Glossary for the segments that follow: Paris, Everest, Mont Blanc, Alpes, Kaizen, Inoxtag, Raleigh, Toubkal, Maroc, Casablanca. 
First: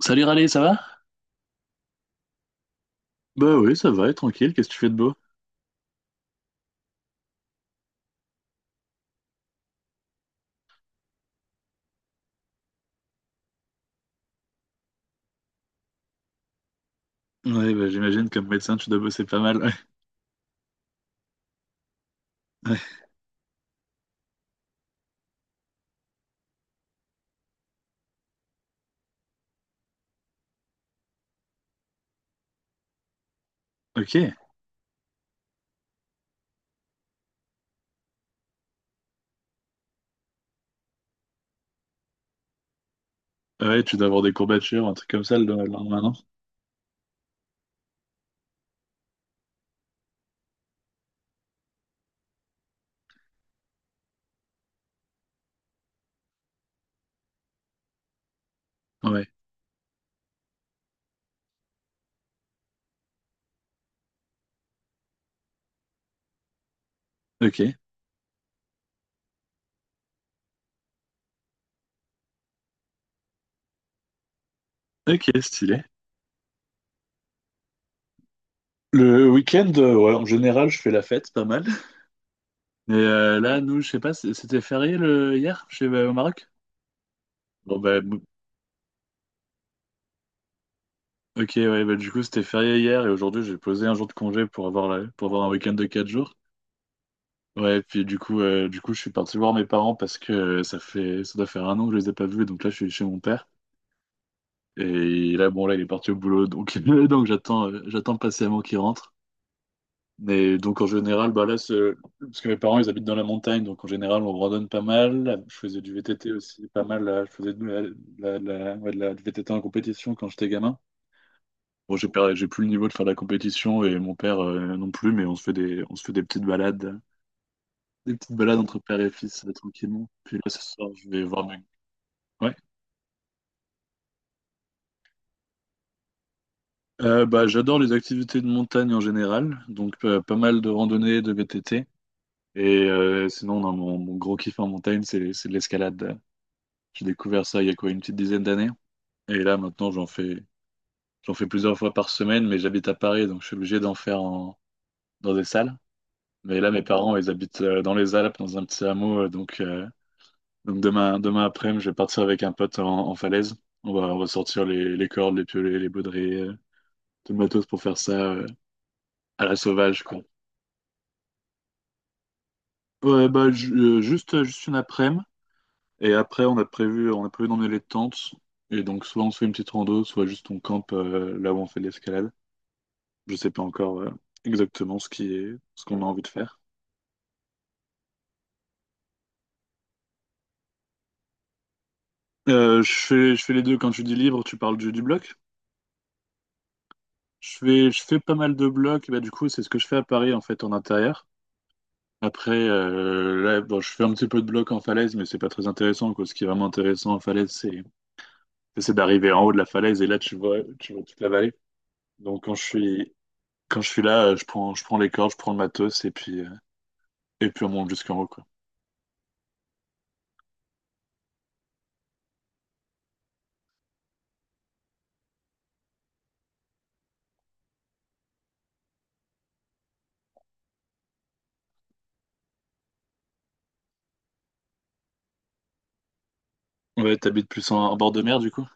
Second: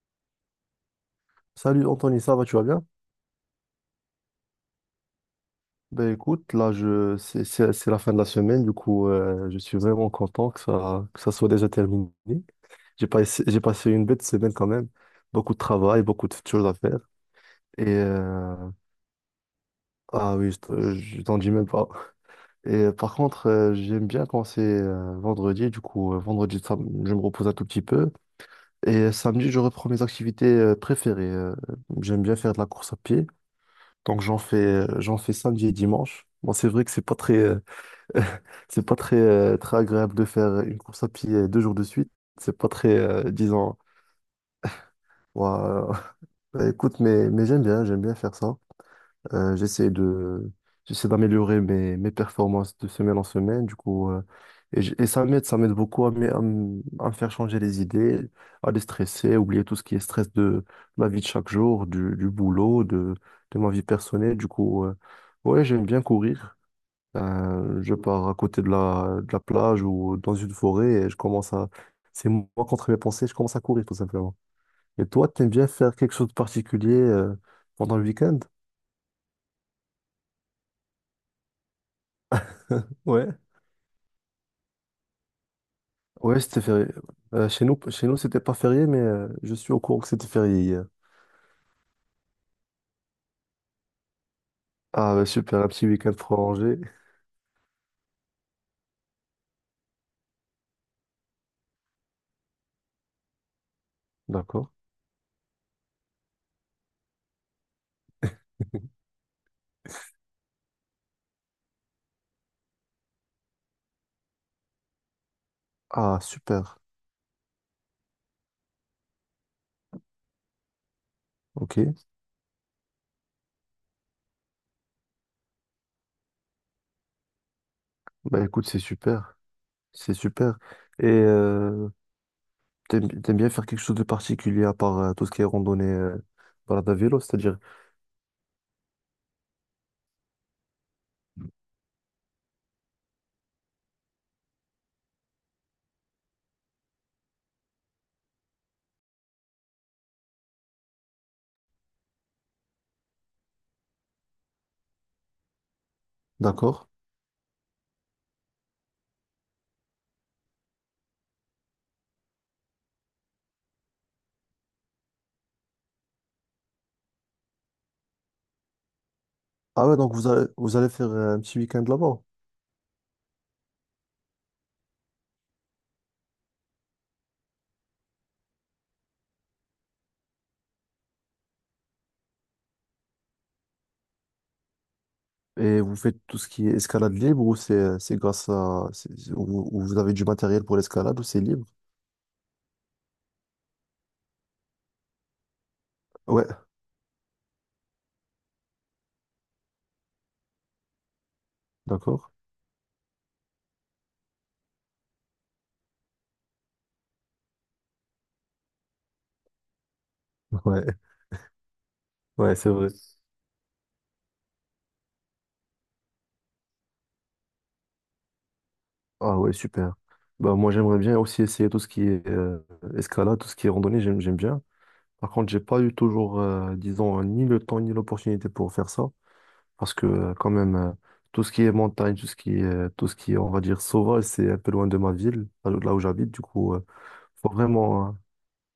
Salut Raleigh, ça va? Salut Anthony, ça va, tu vas bien? Bah oui, ça va, tranquille, qu'est-ce que tu fais de beau? Ben écoute, là c'est la fin de la semaine, du coup je suis vraiment content que ça soit déjà terminé. J'ai pas essa- J'ai passé une bête semaine quand même, beaucoup de travail, beaucoup de choses à faire Ouais, et bah j'imagine comme médecin, tu dois bosser pas mal. Ouais. ah oui, je t'en dis même pas. Et Ouais. par contre, j'aime bien quand c'est vendredi, du coup vendredi je me repose un tout petit peu et samedi je reprends mes activités préférées. J'aime bien faire de la course à pied. Ok. Donc j'en fais samedi et dimanche. Bon, c'est vrai que c'est pas très, c'est pas très, très agréable de faire une course à pied, deux jours de suite. C'est pas très, Ah disons. ouais, tu dois avoir des courbatures, un truc comme ça le lendemain, non? Ouah, bah, écoute, mais j'aime bien faire ça. Euh, j'essaie de, j'essaie d'améliorer mes performances de semaine en semaine, du coup, et, ça m'aide beaucoup à, me faire changer les idées, à Ouais. déstresser, à oublier tout ce qui est stress de ma vie de chaque jour, du boulot, de ma vie personnelle, du coup, ouais, j'aime bien courir. Ok. Je pars à côté de la plage ou dans une forêt et je commence à, c'est moi contre mes pensées, je commence à courir tout simplement. Et toi, Ok, t'aimes bien stylé. faire quelque chose de particulier, pendant le week-end? Le week-end, ouais, en général, je fais la fête, pas mal. Et Ouais, là, nous, je sais pas, c'était férié le hier, chez au ouais, Maroc? c'était férié. Chez nous, Bon bah, chez nous, c'était pas férié, mais je suis au courant que c'était férié hier. ok, ouais, bah du coup, c'était férié hier et aujourd'hui, j'ai posé un jour de congé pour Ah, bah, pour avoir un super, un week-end de petit 4 week-end jours. prolongé. Ouais, puis du coup, je suis parti voir mes parents parce que ça doit faire un an que je les ai pas vus, donc là, je suis chez mon père. D'accord. Et là, bon, là, il est parti au boulot, donc, donc j'attends patiemment qu'il rentre. Mais donc, en général, bah là, parce que mes parents, ils habitent dans la montagne, donc en général, on randonne pas mal. Je faisais du Ah, VTT aussi, super. pas mal. Là. Je faisais ouais, du VTT en compétition quand j'étais gamin. Bon, Ok. j'ai perdu, j'ai plus le niveau de faire de la compétition et mon père non plus, mais on se fait des petites balades. Des petites Bah balades écoute, entre c'est père et super. fils, tranquillement. C'est Puis là, super. ce soir, Et je vais voir mes... Ouais. t'aimes bien faire quelque chose de particulier à part tout ce qui est randonnée, balade à vélo, Bah, c'est-à-dire. j'adore les activités de montagne en général. Donc, pas mal de randonnées, de VTT. Et sinon, non, mon gros kiff en montagne, c'est de l'escalade. J'ai découvert ça il y a quoi, une petite dizaine d'années. Et là, maintenant, j'en fais plusieurs fois par semaine, mais j'habite à Paris, donc je suis obligé d'en faire dans des salles. Mais là, mes D'accord. parents, ils habitent dans les Alpes, dans un petit hameau. Donc demain après, je vais partir avec un pote en falaise. On va on ressortir les cordes, les piolets, les baudriers, tout le matos pour faire ça à la Ah ouais, sauvage, donc quoi. vous allez faire un petit week-end là-bas. Ouais, bah, juste une après-midi. Et après, on a prévu d'emmener les tentes. Et donc, soit on se fait une petite rando, soit juste on campe là où on fait de l'escalade. Je sais pas encore exactement ce qui est, Et ce vous qu'on a faites envie de tout ce faire. qui est escalade libre ou c'est grâce à. Ou vous avez du matériel pour l'escalade ou c'est libre? Je fais les deux. Quand tu dis libre, tu parles du bloc. Ouais, Je fais pas mal de blocs. Bah, du coup, c'est ce que je fais à Paris, en fait, en intérieur. d'accord. Après, là, bon, je fais un petit peu de bloc en falaise, mais c'est pas très intéressant, quoi. Ce qui est vraiment intéressant en falaise, c'est d'arriver en haut de la falaise et là, tu vois, tu Ouais. vois toute la vallée. Donc, Ouais, quand je c'est vrai. suis, quand je suis là, je prends les cordes, je prends le matos et puis on monte jusqu'en haut, quoi. Ah ouais, super. Bah, moi, j'aimerais bien aussi essayer tout ce qui est escalade, tout ce qui est randonnée, j'aime bien. Par contre, j'ai pas eu toujours, disons, ni le temps ni l'opportunité pour faire ça. Parce que, quand même, tout ce qui est montagne, tout ce qui est, tout ce qui est, on va dire, sauvage, c'est un peu loin de ma ville, là où j'habite. Du coup, Ouais, faut t'habites plus en vraiment. bord de mer, du coup?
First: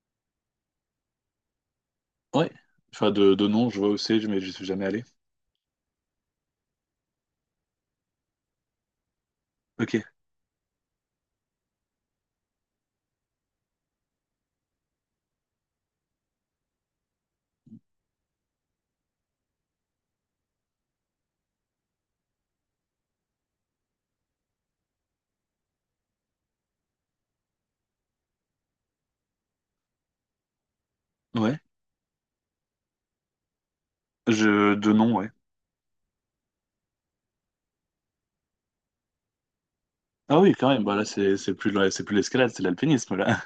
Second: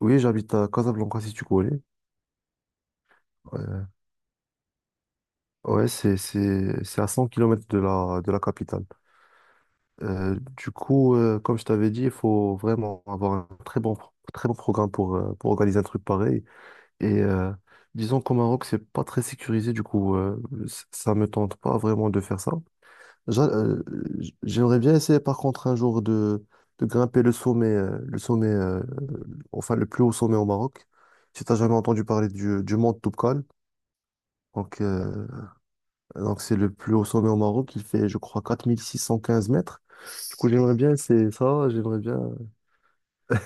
Oui, j'habite à Casablanca, si tu connais. Ouais. Enfin, de nom, je Euh, vois où c'est, mais je suis jamais allé. ouais, c'est à 100 kilomètres de la, capitale. Ok. Du coup, comme je t'avais dit, il faut vraiment avoir un très bon programme pour organiser un truc pareil. Et disons qu'au Maroc, c'est pas très sécurisé, du coup, ça me tente pas vraiment de faire ça. J'a- euh, J'aimerais bien essayer, par contre, un jour de, grimper le sommet, enfin, le plus haut sommet au Maroc. Si t'as Ouais. jamais entendu parler du mont Toubkal, Je, donc de nom, euh, ouais. donc, c'est le plus haut sommet au Maroc. Il fait, je crois, 4615 mètres. Du Ah coup, oui, quand j'aimerais même. bien Bah là, essayer c'est ça. plus, J'aimerais c'est plus bien. l'escalade, c'est l'alpinisme, là.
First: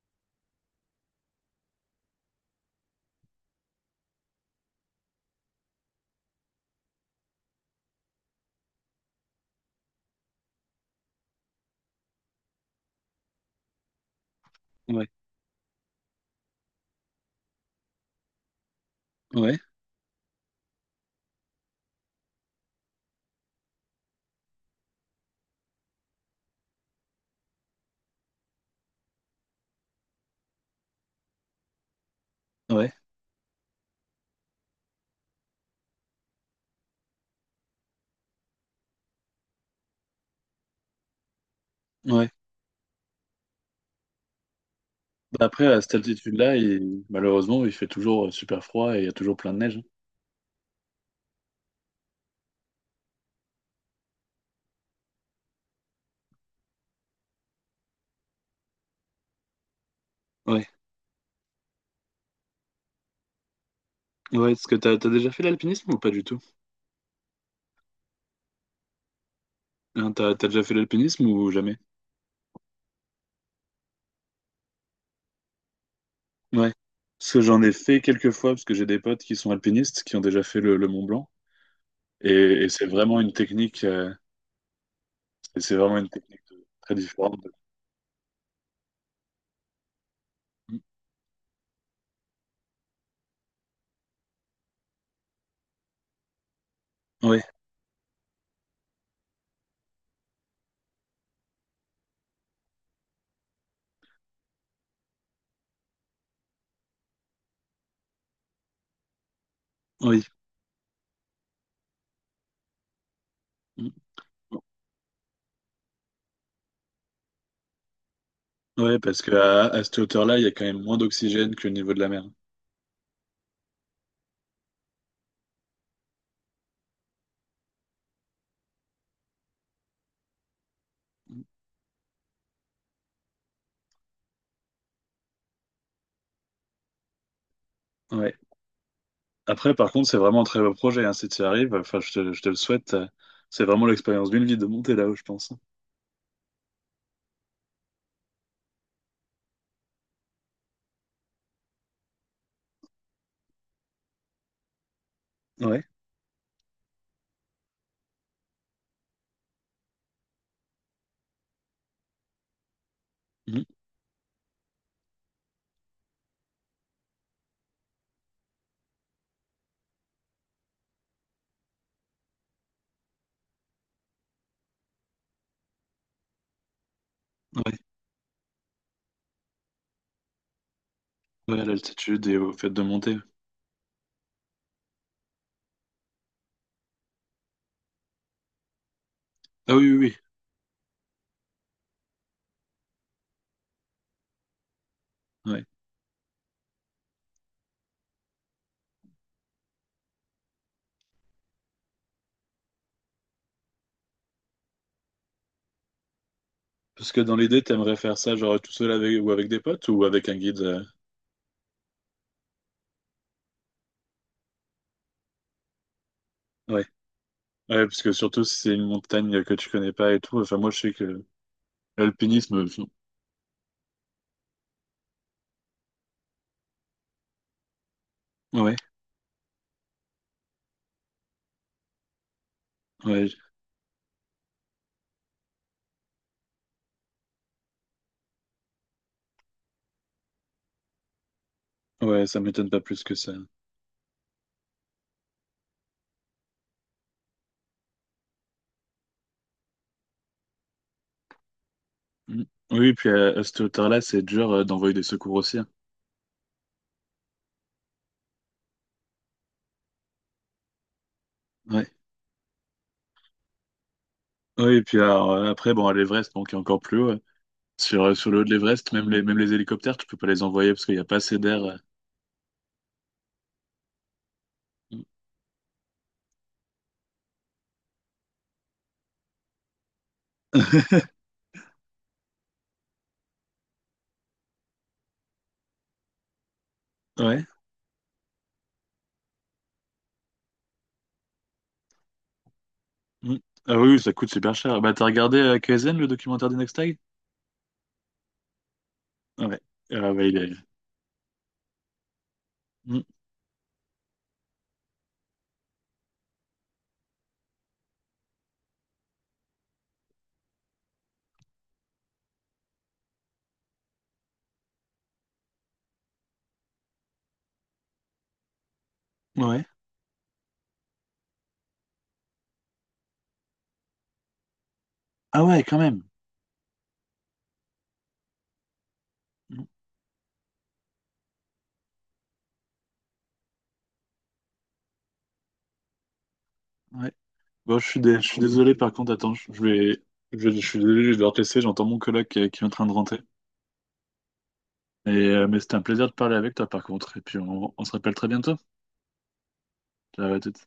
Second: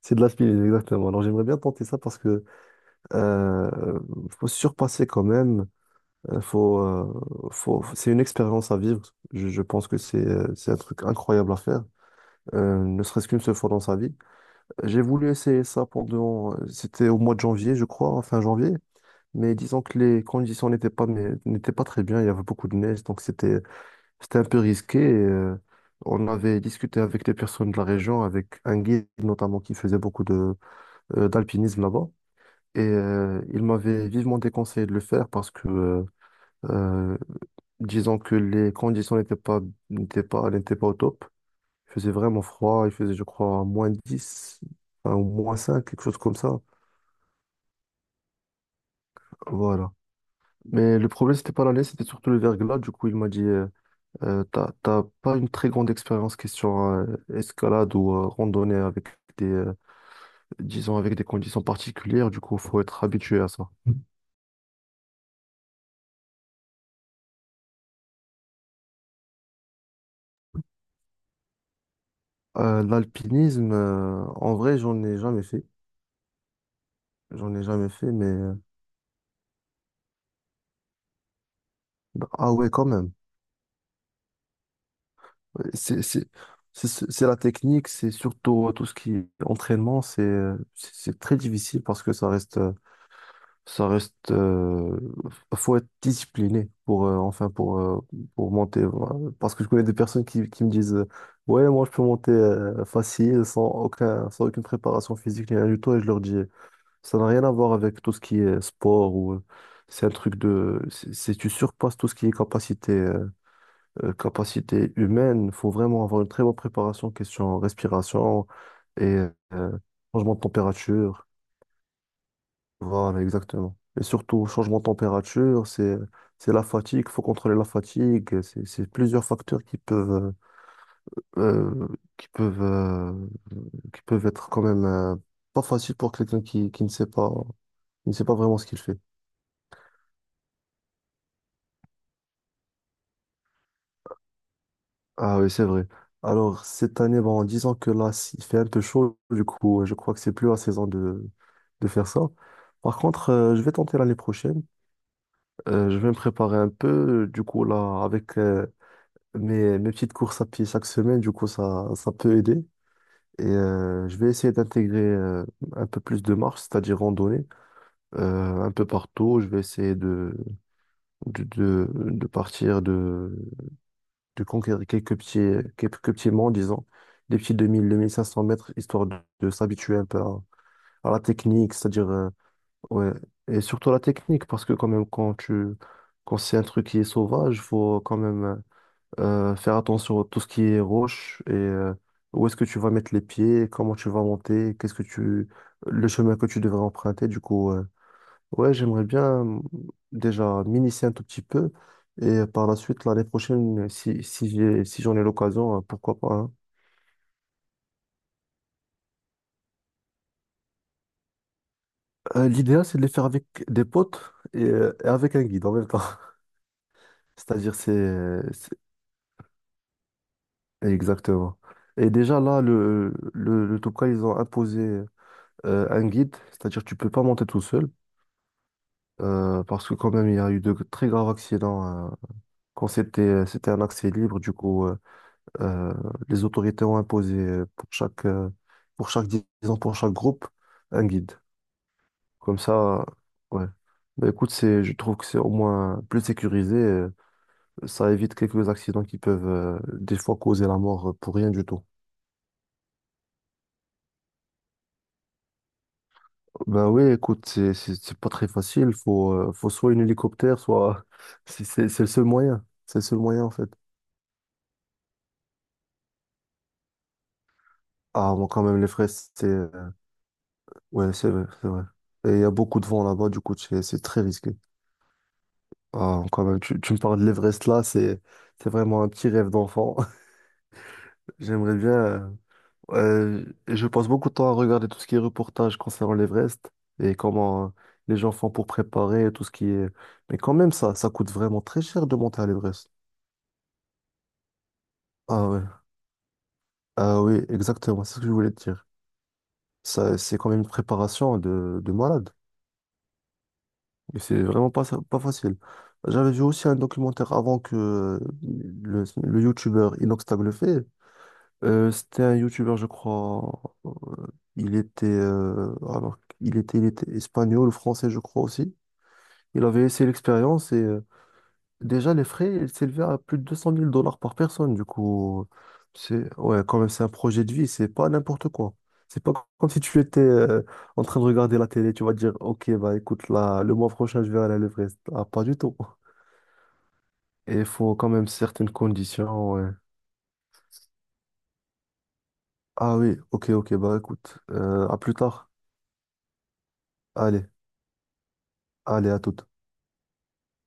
C'est de l'alpinisme, exactement. Alors, j'aimerais bien tenter ça parce que euh, faut se surpasser quand même. Faut. C'est une expérience à vivre. Je pense que c'est un truc incroyable à faire, ne serait-ce qu'une seule fois dans sa vie. J'ai Ouais. voulu essayer ça pendant. C'était au mois de janvier, je crois, fin janvier. Mais Ouais. disons que les conditions n'étaient pas très bien. Il y avait beaucoup de neige, donc c'était un peu risqué. On avait discuté avec des personnes de la région, avec un guide notamment qui faisait beaucoup de d'alpinisme là-bas. Et Ouais. Il m'avait vivement déconseillé de le faire parce que, euh, disons que les conditions n'étaient pas au top. Il faisait Ouais. vraiment froid. Il faisait, je crois, -10, enfin, ou Bah moins après, à cinq cette quelque chose comme altitude-là, ça. Malheureusement, il fait toujours super froid et il y a toujours plein de neige. Voilà. Mais le problème, c'était pas la neige, c'était surtout le verglas. Du coup, il m'a dit, t'as pas une très grande expérience question escalade ou randonnée avec des, euh, Ouais. disons avec des conditions particulières, du coup, faut être habitué à ça. Ouais. Est-ce que t'as déjà fait l'alpinisme ou pas du tout? Hein, t'as déjà fait l'alpinisme ou jamais? L'alpinisme, en vrai, j'en ai jamais fait. Ouais. Parce que J'en j'en ai ai jamais fait fait, mais quelques fois, parce que j'ai des potes qui sont alpinistes, qui ont déjà fait le Mont Blanc. bah, Et, ah et ouais, quand c'est même. vraiment une technique, c'est Ouais, c'est vraiment C'est, une c'est, technique c'est, très c'est- c'est la différente. technique, c'est surtout tout ce qui est entraînement, c'est très difficile parce que ça reste. Ça reste, faut être discipliné pour, Oui, enfin, pour monter. Voilà. Parce que je connais des personnes qui me disent, ouais, moi, je peux monter, facile, sans aucune préparation physique, ni rien du tout. Et je leur dis, ça n'a rien à voir avec tout ce qui est sport ou, c'est un oui. truc de, tu surpasses tout ce qui est capacité, euh, Mm. euh, capacité humaine. Faut vraiment avoir une très bonne préparation, question respiration Ouais, et, parce qu'à euh, à cette changement hauteur-là, de il y a quand même moins température. d'oxygène que le niveau de la mer. Voilà, exactement. Et surtout, changement de température, c'est la fatigue, faut contrôler la fatigue, c'est plusieurs facteurs euh, qui peuvent, euh, qui peuvent être quand même, pas faciles pour quelqu'un qui ne sait pas, qui ne sait Ouais. pas, vraiment ce qu'il fait. Après, par contre, c'est vraiment un très beau projet, hein, si tu y arrives, enfin, je te le souhaite. C'est vraiment l'expérience d'une vie de monter là-haut, je Ah oui, pense. c'est vrai. Alors, cette année, bon, en disant que là, il fait un peu chaud, du coup, je crois que c'est plus la saison de faire ça. Par contre, je vais tenter l'année prochaine. Ouais. Je vais me préparer un peu, du coup, là, avec, mes petites courses à pied chaque semaine, du coup, ça peut aider. Et Mhm. Je vais essayer d'intégrer un peu plus de marche, c'est-à-dire randonnée, un peu partout. Je vais essayer de, partir, de conquérir quelques petits monts, disons, des petits Ouais. 2000, 2500 mètres, histoire de, s'habituer un peu à la Ouais, à technique, c'est-à-dire, l'altitude et au fait de ouais, monter. et surtout la technique, parce que quand même, quand c'est un truc qui est sauvage, faut quand même. Ah Faire oui, oui, oui. attention à tout ce qui est roche et, où est-ce que tu vas mettre les pieds, comment tu vas monter, qu'est-ce que tu, Ouais. le chemin que tu devrais emprunter. Du coup, ouais, j'aimerais bien, déjà m'initier un tout petit peu et par la suite, l'année prochaine, si j'en ai l'occasion, pourquoi pas, hein. Parce que dans l'idée, t'aimerais faire ça genre tout seul avec ou avec des potes ou avec un guide. L'idéal, c'est de les faire avec des potes et avec un guide en même temps. Ouais. C'est-à-dire, Ouais, parce que surtout si c'est une montagne que tu connais pas et tout. Enfin, moi, je sais que exactement. Et déjà l'alpinisme. là, le Toubkal, ils ont imposé un guide, c'est-à-dire tu peux pas monter tout seul. Ouais, Parce que quand même, il y a eu de très graves accidents, quand c'était ouais, euh, c'était un accès libre. Du coup, euh, les autorités ont imposé, pour chaque disons pour chaque groupe, un guide. ouais, ça Comme m'étonne pas plus ça, que ça. ouais. Bah, écoute, c'est je trouve que c'est au moins plus sécurisé. Ça évite quelques accidents qui peuvent, des fois causer la mort, pour rien du tout. Mm. Oui, puis à cette hauteur-là, c'est dur d'envoyer des secours aussi, hein. Ben oui, écoute, c'est pas très facile. Faut soit un hélicoptère, soit c'est Ouais. c'est c'est le seul moyen. C'est le seul moyen en fait. Oui, et puis alors, après, bon, à l'Everest, bon, qui est encore plus haut. Ouais. Sur Ah, le haut bon, de quand même, les l'Everest, même les, fraises, même c'est... les hélicoptères, tu peux pas les envoyer parce qu'il n'y a Ouais, pas c'est assez vrai, d'air. c'est vrai. Et il y a beaucoup de vent là-bas, du coup, c'est très risqué. Mm. Ah, quand même, tu me parles de l'Everest là, c'est vraiment un petit rêve d'enfant. J'aimerais bien... je passe beaucoup de temps à regarder tout ce qui est reportage concernant l'Everest et Ouais. comment, les gens font pour préparer tout ce qui est... Mais quand même, ça coûte vraiment très cher de monter à l'Everest. Mm. Ah oui, oui, ça coûte super cher. Bah, t'as regardé Ah ouais, Kaizen, le documentaire d'Inextag? ah oui, exactement, c'est ce que je voulais te dire. Ouais. Ah Ça, ouais, c'est quand même une préparation de, malade. Mm. Mais c'est vraiment pas, pas facile. J'avais vu aussi un documentaire avant que le youtubeur Inoxtag le fait. C'était un youtubeur, je crois. euh, il était, alors, il était espagnol, français, je crois aussi. Ouais. Il avait essayé l'expérience et, déjà, les frais, ils s'élevaient à plus de 200 000 dollars par personne. Du Ah coup, ouais, quand même. c'est ouais, quand même, c'est un projet de vie, c'est pas n'importe quoi. C'est pas Mm. comme si tu étais, en train de regarder la télé, tu vas te dire, OK, bah écoute, là, le mois prochain, je vais aller à l'Everest. Ah, pas du tout. Ouais. Et il Bon, je faut suis, quand dé- même je suis certaines désolé, par contre, attends, je conditions. je Ouais. vais... Je suis désolé, je vais devoir te laisser, j'entends mon coloc qui est en train de Ah oui, rentrer. OK, OK, bah écoute, à Et, plus tard. mais c'était un plaisir de parler avec toi, par contre. Et puis, Allez, on se rappelle très bientôt. allez, à toute. Ciao, à toutes.